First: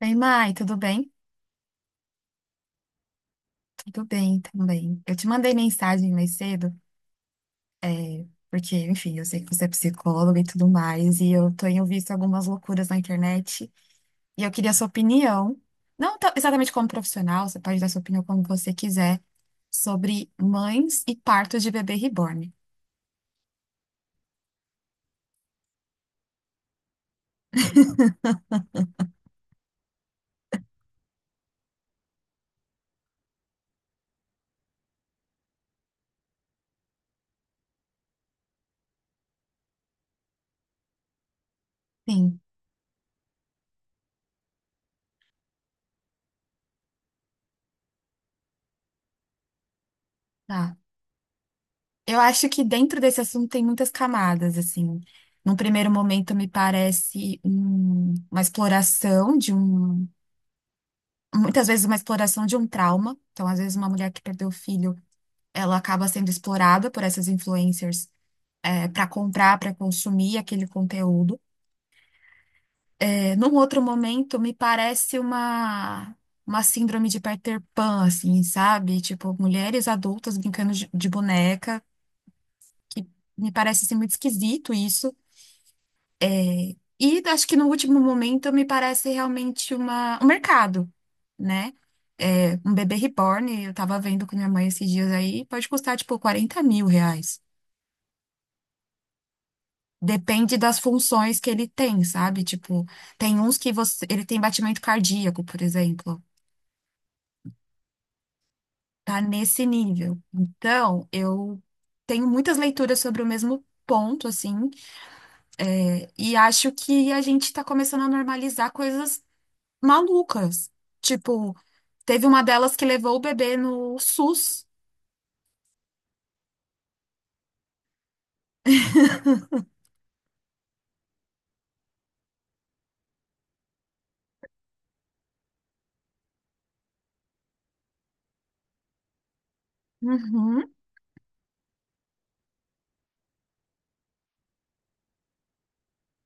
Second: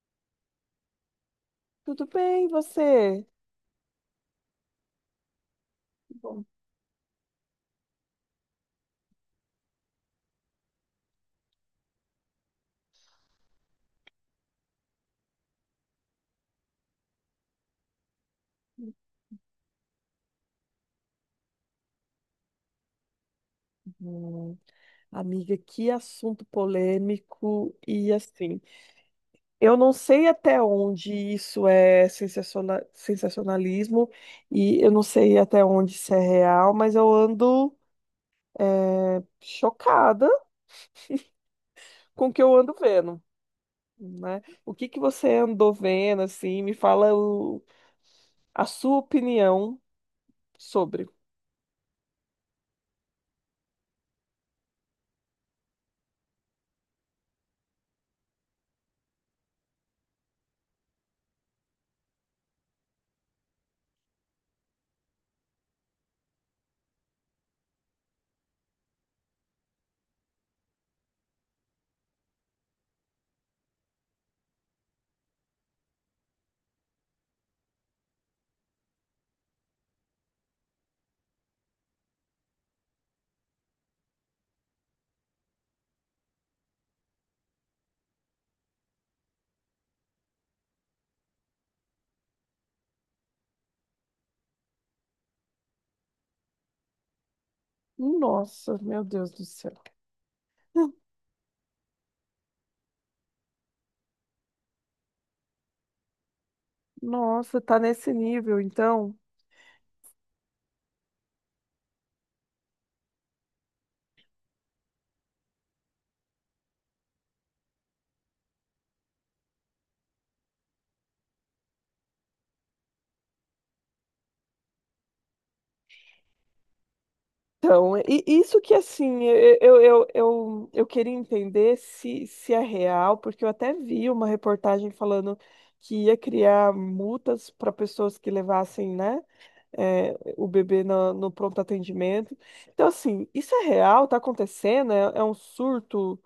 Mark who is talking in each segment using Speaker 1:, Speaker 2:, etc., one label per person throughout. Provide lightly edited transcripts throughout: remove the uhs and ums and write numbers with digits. Speaker 1: Ei, Mai, tudo bem?
Speaker 2: Tudo bem, e você?
Speaker 1: Tudo bem também. Eu te mandei mensagem mais
Speaker 2: Bom.
Speaker 1: cedo, porque, enfim, eu sei que você é psicóloga e tudo mais, e eu tenho visto algumas loucuras na internet, e eu queria a sua opinião, não tão- exatamente como profissional, você pode dar sua opinião como você quiser, sobre mães e partos de bebê reborn.
Speaker 2: Hum, Amiga, que assunto polêmico. E assim, eu não sei até onde isso é sensacionalismo e eu não sei até onde isso é real, mas eu ando chocada com o
Speaker 1: Sim,
Speaker 2: que eu ando vendo, né? O que que você andou vendo, assim? Me fala a sua opinião
Speaker 1: tá.
Speaker 2: sobre.
Speaker 1: Eu acho que dentro desse assunto tem muitas camadas, assim. Num primeiro momento, uma exploração muitas vezes uma exploração de um trauma. Então, às vezes, uma mulher que perdeu o filho, ela acaba sendo explorada por essas influencers para comprar, para consumir aquele conteúdo. Num outro momento, uma síndrome de Peter Pan, assim, sabe? Tipo, mulheres adultas brincando de boneca, que me parece assim, muito esquisito isso. E acho que no último momento me parece realmente uma, um mercado, né? É, um bebê reborn, eu tava vendo com minha mãe esses dias aí, pode custar tipo 40 mil reais.
Speaker 2: Nossa, meu Deus do céu.
Speaker 1: Depende das funções que ele tem, sabe? Tipo, tem uns que você, ele tem batimento cardíaco, por exemplo.
Speaker 2: Nossa, tá nesse nível, então.
Speaker 1: Tá nesse nível. Então, eu tenho muitas leituras sobre o mesmo ponto, assim, e acho que a gente tá começando a normalizar coisas malucas. Tipo, teve uma delas que levou o bebê no SUS.
Speaker 2: Então, e isso que assim, eu queria entender se, se é real, porque eu até vi uma reportagem falando que ia criar multas para pessoas que levassem, né, o
Speaker 1: Uhum.
Speaker 2: bebê no, no pronto atendimento. Então, assim, isso é real? Tá acontecendo? É, é um surto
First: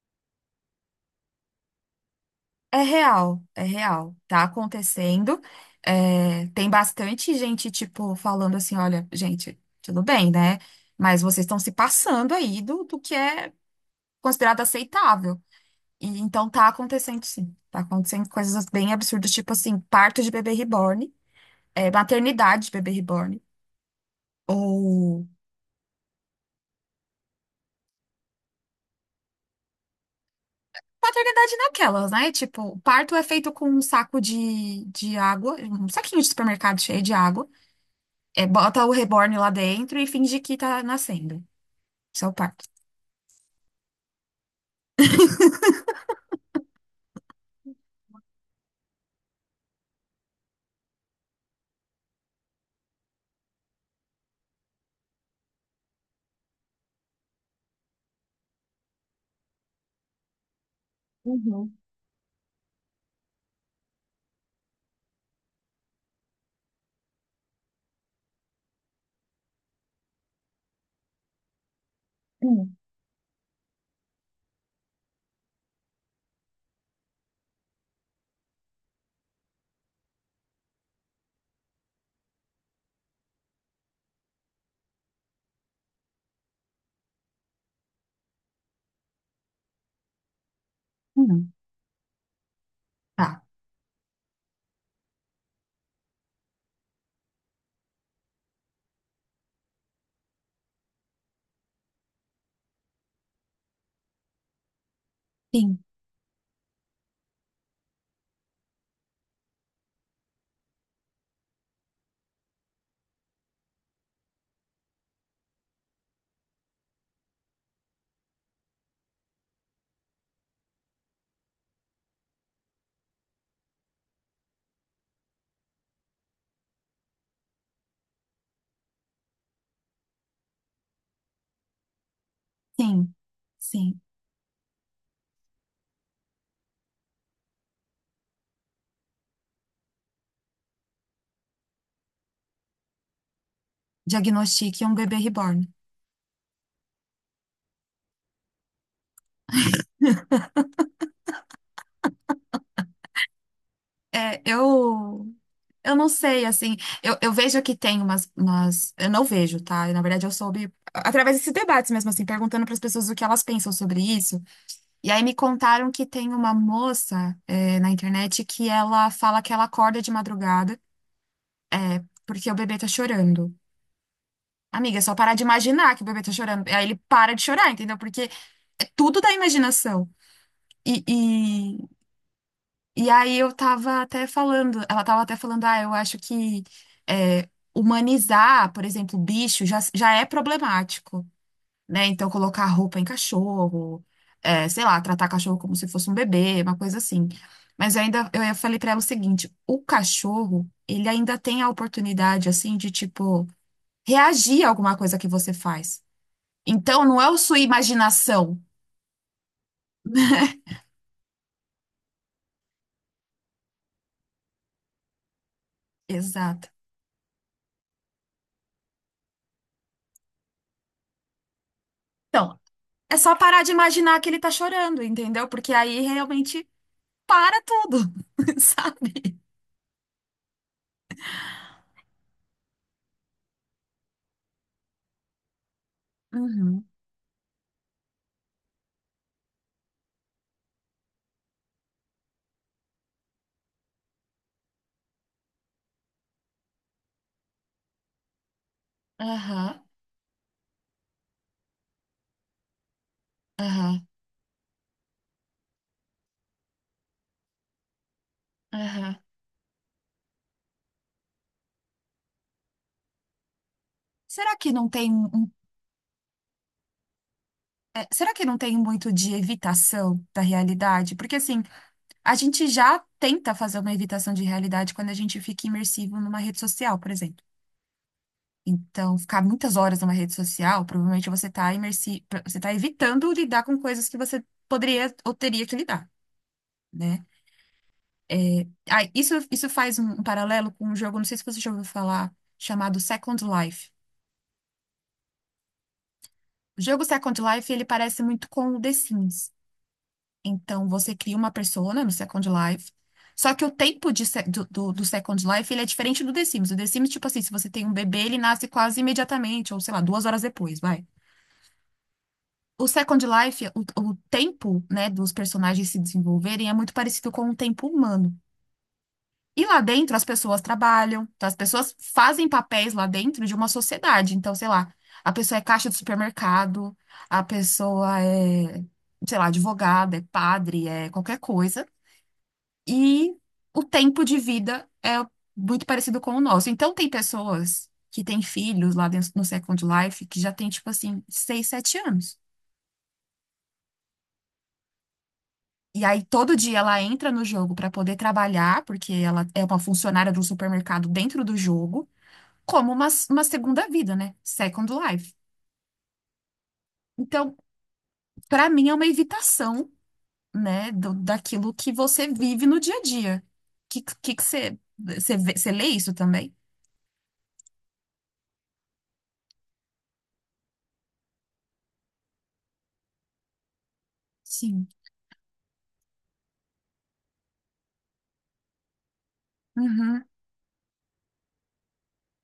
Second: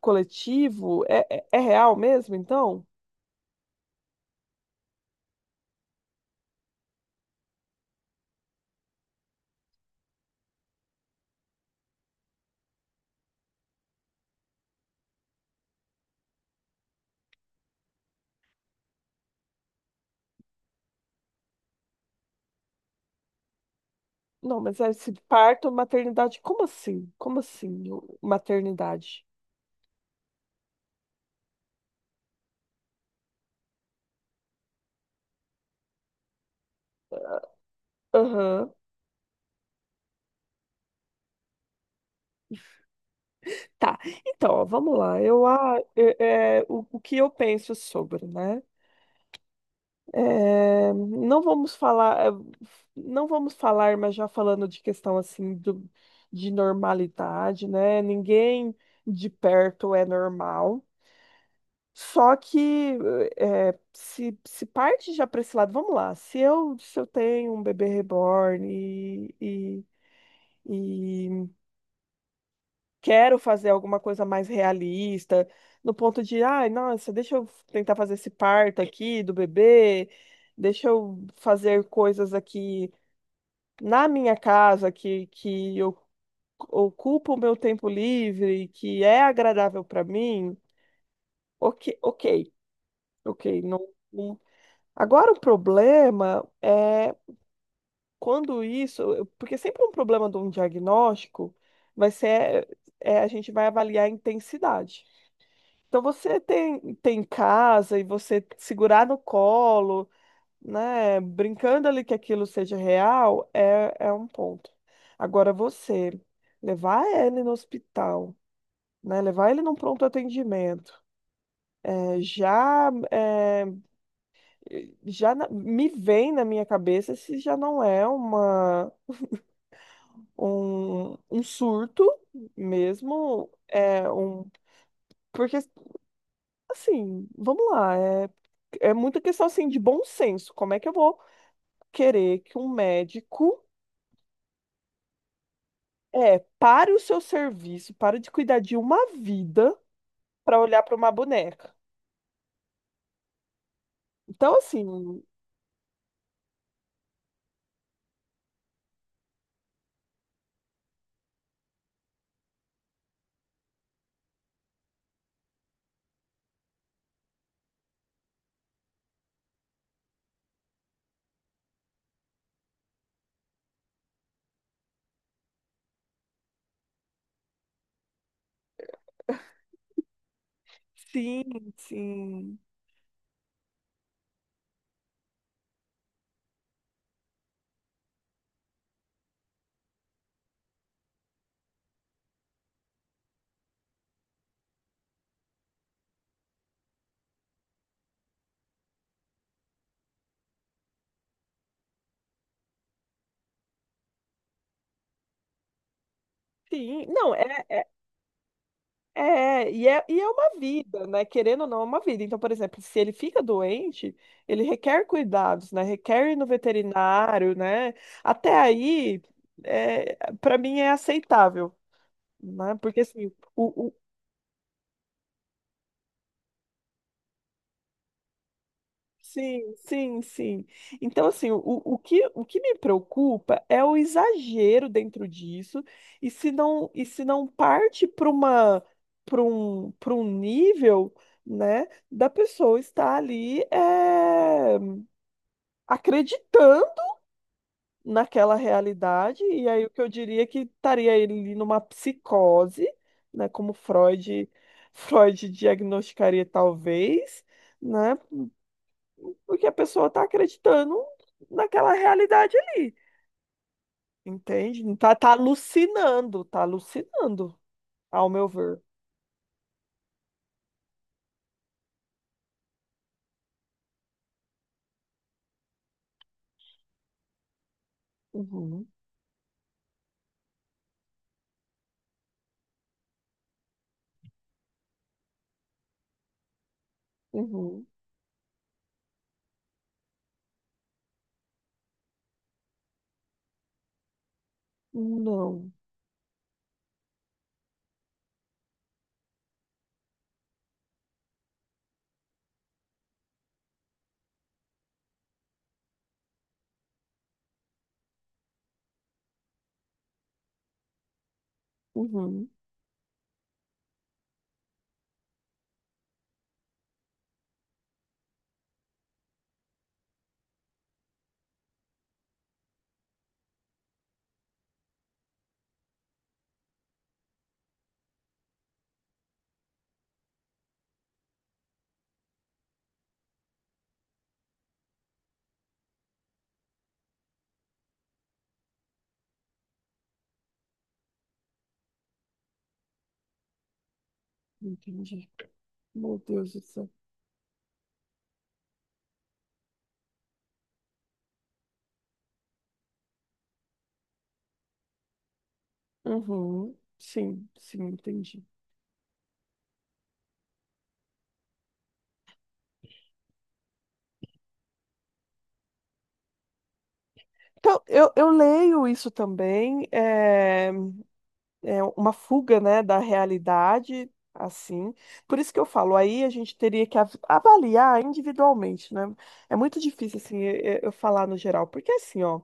Speaker 2: coletivo? É real mesmo,
Speaker 1: É
Speaker 2: então?
Speaker 1: real, é real. Tá acontecendo. É, tem bastante gente, tipo, falando assim: olha, gente, tudo bem, né? Mas vocês estão se passando aí do que é considerado aceitável. E então tá acontecendo, sim. Tá acontecendo coisas bem absurdas, tipo assim, parto de bebê reborn, é, maternidade de bebê reborn.
Speaker 2: Não, mas é esse
Speaker 1: Ou
Speaker 2: parto, maternidade, como assim? Como assim, maternidade?
Speaker 1: maternidade naquelas, né? Tipo, o parto é feito com um saco de água, um saquinho de supermercado cheio de água. É,
Speaker 2: Aham.
Speaker 1: bota o reborn lá dentro e finge que tá nascendo. Isso é o parto.
Speaker 2: Tá, então, ó, vamos lá. Eu, ah, é, é, o que eu penso sobre, né? Não vamos falar, não vamos falar, mas já falando de questão assim do, de normalidade, né? Ninguém de perto é normal. Só que é, se parte já para esse lado, vamos lá. Se eu tenho um bebê reborn e
Speaker 1: Hum.
Speaker 2: quero fazer alguma coisa mais realista, no ponto de, ai, nossa, deixa eu tentar fazer esse parto aqui do bebê, deixa eu fazer coisas aqui na minha casa que eu ocupo o meu tempo livre, que é agradável para mim.
Speaker 1: Hum.
Speaker 2: Ok, ok,
Speaker 1: Tá.
Speaker 2: ok. Não, não- Agora o problema é quando isso, porque é sempre um problema de um diagnóstico vai ser, a gente vai avaliar a intensidade.
Speaker 1: Sim,
Speaker 2: Então você tem, tem em casa e você segurar no colo, né? Brincando ali que aquilo seja real, é, é um ponto. Agora você levar ele no hospital, né? Levar ele num pronto atendimento, é, já é, me vem na minha cabeça se já não é uma um, um surto
Speaker 1: sim,
Speaker 2: mesmo,
Speaker 1: sim.
Speaker 2: é um porque assim, vamos lá. É muita questão assim de bom senso. Como é que eu vou querer que um médico
Speaker 1: Diagnostique um bebê reborn.
Speaker 2: pare o seu serviço, pare de cuidar de uma vida para olhar para uma boneca?
Speaker 1: É,
Speaker 2: Então, assim,
Speaker 1: eu, eu não sei, assim, eu vejo que tem umas. Eu não vejo, tá? Na verdade, eu soube através desses debates mesmo, assim, perguntando para as pessoas o que elas pensam sobre isso. E aí me contaram que tem uma moça, na internet que ela fala que ela acorda de madrugada porque o bebê tá chorando. Amiga, é só parar de imaginar que o bebê tá chorando. Aí ele para de chorar, entendeu? Porque é tudo da imaginação. E,
Speaker 2: sim,
Speaker 1: e,
Speaker 2: sim.
Speaker 1: e aí eu tava até falando, ela tava até falando, ah, eu acho que eh, humanizar, por exemplo, bicho já é problemático. Né? Então, colocar roupa em cachorro, é, sei lá, tratar cachorro como se fosse um bebê, uma coisa assim. Mas eu ainda, eu falei pra ela o seguinte, o cachorro, ele ainda tem a oportunidade, assim, de, tipo, reagir a alguma coisa que você faz. Então,
Speaker 2: Sim,
Speaker 1: não é
Speaker 2: não,
Speaker 1: o sua
Speaker 2: é, é,
Speaker 1: imaginação.
Speaker 2: é, e é, E é uma vida, né? Querendo ou não, é uma vida. Então, por exemplo, se ele fica doente, ele requer cuidados, né? Requer ir no
Speaker 1: Exato.
Speaker 2: veterinário, né? Até aí, para mim é aceitável,
Speaker 1: Então,
Speaker 2: né? Porque
Speaker 1: é
Speaker 2: assim,
Speaker 1: só parar de
Speaker 2: o,
Speaker 1: imaginar que ele tá chorando, entendeu? Porque aí realmente para tudo, sabe?
Speaker 2: Sim, sim, sim. Então, assim, o que me preocupa é o exagero dentro disso,
Speaker 1: Uhum.
Speaker 2: e se não parte para um nível, né, da pessoa estar ali acreditando naquela realidade, e
Speaker 1: Aham,
Speaker 2: aí o que eu diria é que estaria ele ali numa psicose, né, como
Speaker 1: aham,
Speaker 2: Freud, Freud diagnosticaria talvez, né?
Speaker 1: aham.
Speaker 2: Porque a pessoa tá acreditando naquela realidade ali,
Speaker 1: Será que não
Speaker 2: entende?
Speaker 1: tem
Speaker 2: Tá,
Speaker 1: um
Speaker 2: tá alucinando,
Speaker 1: É,
Speaker 2: ao
Speaker 1: será que
Speaker 2: meu
Speaker 1: não tem
Speaker 2: ver.
Speaker 1: muito de evitação da realidade? Porque, assim, a gente já tenta fazer uma evitação de realidade quando a gente fica imersivo numa rede social, por exemplo.
Speaker 2: Uhum,
Speaker 1: Então, ficar muitas horas numa rede social, provavelmente você está imersi... você está evitando lidar com coisas que você poderia ou teria que lidar, né?
Speaker 2: uhum,
Speaker 1: É, ah, isso faz um paralelo com um jogo, não sei se você já ouviu falar, chamado Second Life.
Speaker 2: não,
Speaker 1: O jogo Second Life, ele parece muito com o The Sims. Então, você cria uma persona no Second Life. Só que o tempo de se- do Second Life, ele é diferente do The Sims. O The Sims, tipo assim, se você tem um bebê, ele nasce quase imediatamente, ou sei lá, duas horas depois, vai.
Speaker 2: uhum,
Speaker 1: O Second Life, o tempo, né, dos personagens se desenvolverem é muito parecido com o tempo humano. E lá dentro as pessoas trabalham, então as pessoas fazem papéis lá dentro de uma sociedade. Então, sei lá, a pessoa é caixa de supermercado, a pessoa é, sei lá, advogada, é padre, é qualquer coisa. E o tempo de vida é muito parecido com o nosso. Então, tem pessoas que têm filhos lá dentro no Second Life que já tem, tipo assim, seis sete anos.
Speaker 2: entendi.
Speaker 1: E
Speaker 2: Meu
Speaker 1: aí,
Speaker 2: Deus
Speaker 1: todo
Speaker 2: do
Speaker 1: dia
Speaker 2: céu.
Speaker 1: ela entra no jogo para poder trabalhar, porque ela é uma funcionária do supermercado dentro do jogo, como uma segunda vida, né? Second Life.
Speaker 2: Uhum, sim,
Speaker 1: Então,
Speaker 2: sim, entendi.
Speaker 1: para mim, é uma evitação, né, daquilo que você vive no dia a dia. Que você você vê- você lê isso também?
Speaker 2: Então, eu leio isso também, uma fuga, né, da realidade,
Speaker 1: Sim.
Speaker 2: assim. Por isso que eu falo, aí a gente teria que avaliar individualmente, né? É muito difícil, assim, eu falar no geral, porque assim, ó,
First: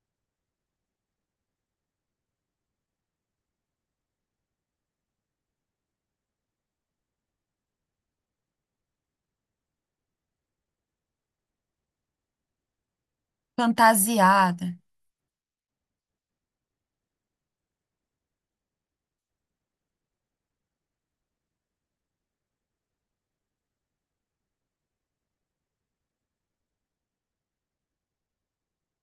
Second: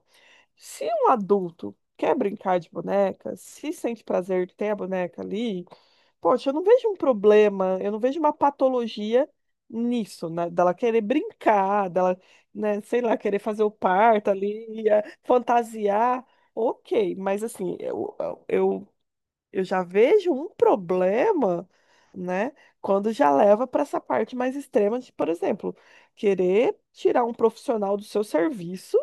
Speaker 2: se um adulto quer brincar de boneca, se sente prazer de ter a boneca ali, poxa, eu não vejo um problema, eu não vejo uma patologia nisso, né? Dela querer brincar, dela, né, sei lá, querer fazer o parto
Speaker 1: Fantasiada,
Speaker 2: ali, fantasiar. Ok, mas assim, eu eu já vejo um problema, né, quando já leva para essa parte mais extrema de, por exemplo, querer tirar um profissional do seu serviço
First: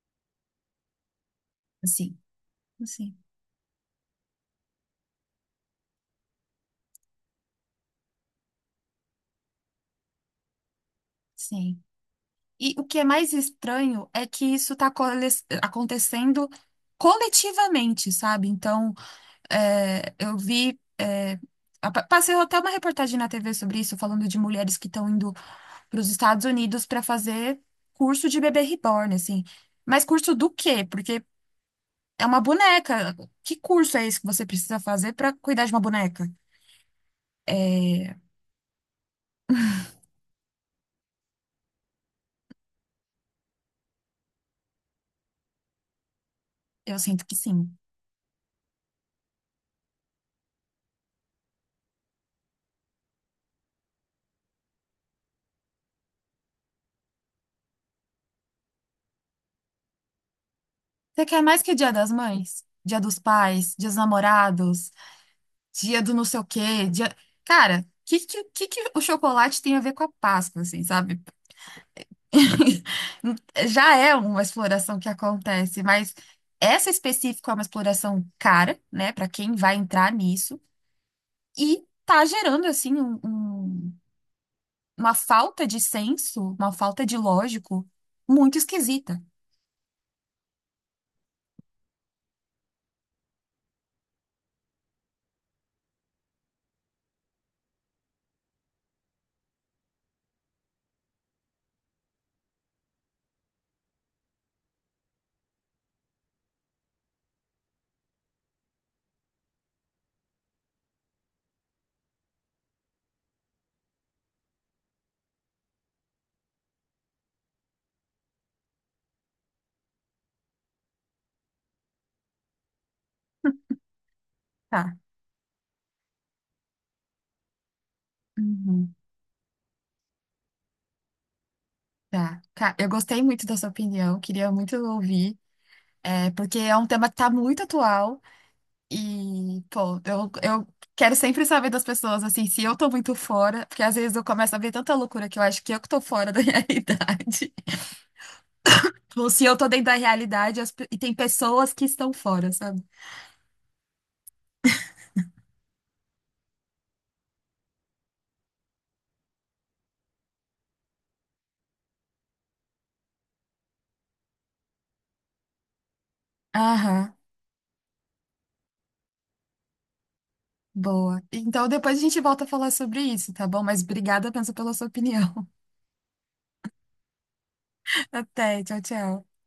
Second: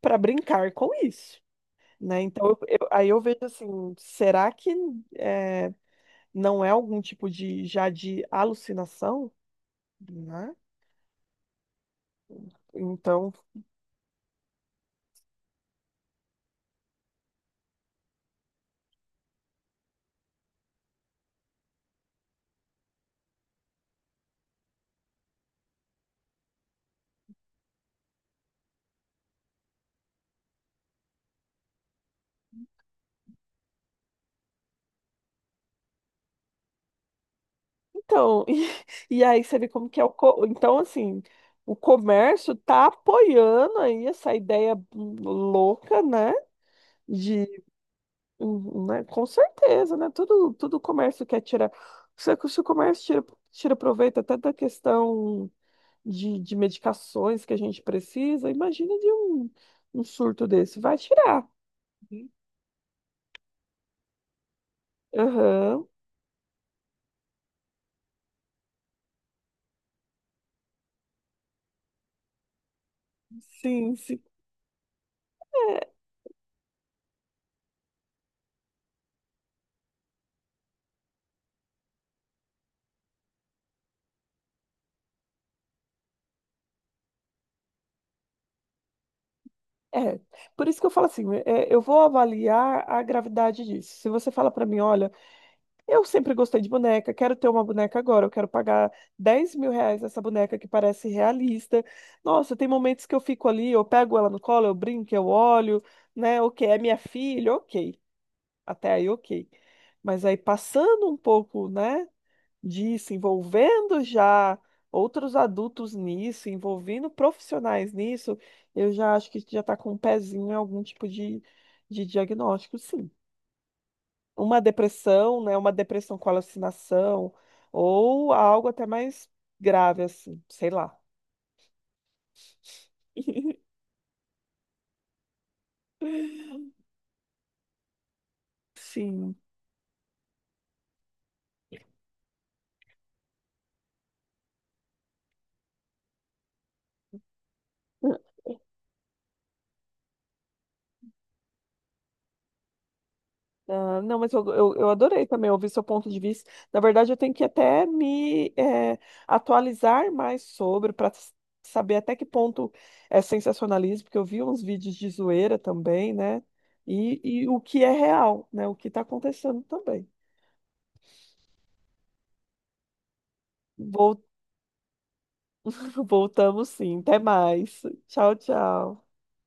Speaker 2: para brincar com isso,
Speaker 1: assim,
Speaker 2: né? Então, aí
Speaker 1: assim,
Speaker 2: eu vejo assim, será que é, não é algum tipo de já de alucinação, né?
Speaker 1: sim. E o que é mais
Speaker 2: Então,
Speaker 1: estranho é que isso está acontecendo coletivamente, sabe? Então, é, eu vi. é, passei até uma reportagem na TV sobre isso, falando de mulheres que estão indo para os Estados Unidos para fazer curso de bebê reborn, assim. Mas curso do quê? Porque é uma boneca. Que curso é esse que você precisa fazer para cuidar de uma boneca? É,
Speaker 2: então, e aí você vê como que é então assim, o comércio tá apoiando aí essa ideia louca, né?
Speaker 1: eu sinto que sim.
Speaker 2: Uhum, né? Com certeza, né? Tudo comércio quer tirar. Se o comércio tira, tira proveito até da questão de medicações que a gente precisa, imagina de um surto desse. Vai
Speaker 1: Você quer
Speaker 2: tirar.
Speaker 1: mais que Dia das
Speaker 2: Uhum.
Speaker 1: Mães? Dia dos Pais, Dia dos Namorados,
Speaker 2: Aham,
Speaker 1: Dia do não sei o quê, dia... Cara, o que, que o chocolate tem a ver com a Páscoa, assim, sabe? Já
Speaker 2: sim,
Speaker 1: é
Speaker 2: sim.
Speaker 1: uma exploração que acontece, mas essa específica é uma exploração cara, né, para quem vai entrar nisso, e tá gerando, assim, uma falta de senso, uma falta de lógico muito esquisita.
Speaker 2: É, é. Por isso que eu falo assim, é, eu vou avaliar a gravidade disso. Se você fala para mim, olha. Eu sempre gostei de boneca, quero ter uma boneca agora, eu quero pagar 10 mil reais nessa boneca que parece realista. Nossa, tem momentos que eu fico ali, eu pego ela no colo, eu brinco, eu olho, né? Ok, é minha filha, ok. Até aí, ok. Mas aí passando um pouco, né, disso, envolvendo já outros adultos nisso, envolvendo profissionais nisso, eu já acho que já está com um pezinho em algum tipo de diagnóstico, sim, uma
Speaker 1: Tá.
Speaker 2: depressão, né? Uma depressão com alucinação, ou algo até
Speaker 1: Uhum.
Speaker 2: mais grave, assim, sei lá.
Speaker 1: Tá. Eu gostei muito da sua opinião, queria muito ouvir. É, porque é um tema que tá muito atual
Speaker 2: Sim.
Speaker 1: eu quero sempre saber das pessoas, assim, se eu tô muito fora, porque às vezes eu começo a ver tanta loucura que eu acho que eu que tô fora da realidade. Ou se eu tô dentro da realidade e tem pessoas que estão fora, sabe?
Speaker 2: Ah, não, mas eu adorei também ouvir seu ponto de vista. Na verdade, eu tenho que até me atualizar mais sobre para saber até que ponto é sensacionalismo, porque eu vi uns vídeos de zoeira também, né?
Speaker 1: Aham,
Speaker 2: E o que é real, né? O que está acontecendo também.
Speaker 1: boa. Então depois a gente volta a falar sobre isso, tá bom? Mas
Speaker 2: Vou
Speaker 1: obrigada, pensa pela sua opinião.
Speaker 2: Voltamos, sim. Até mais. Tchau,
Speaker 1: Até, tchau,
Speaker 2: tchau.
Speaker 1: tchau.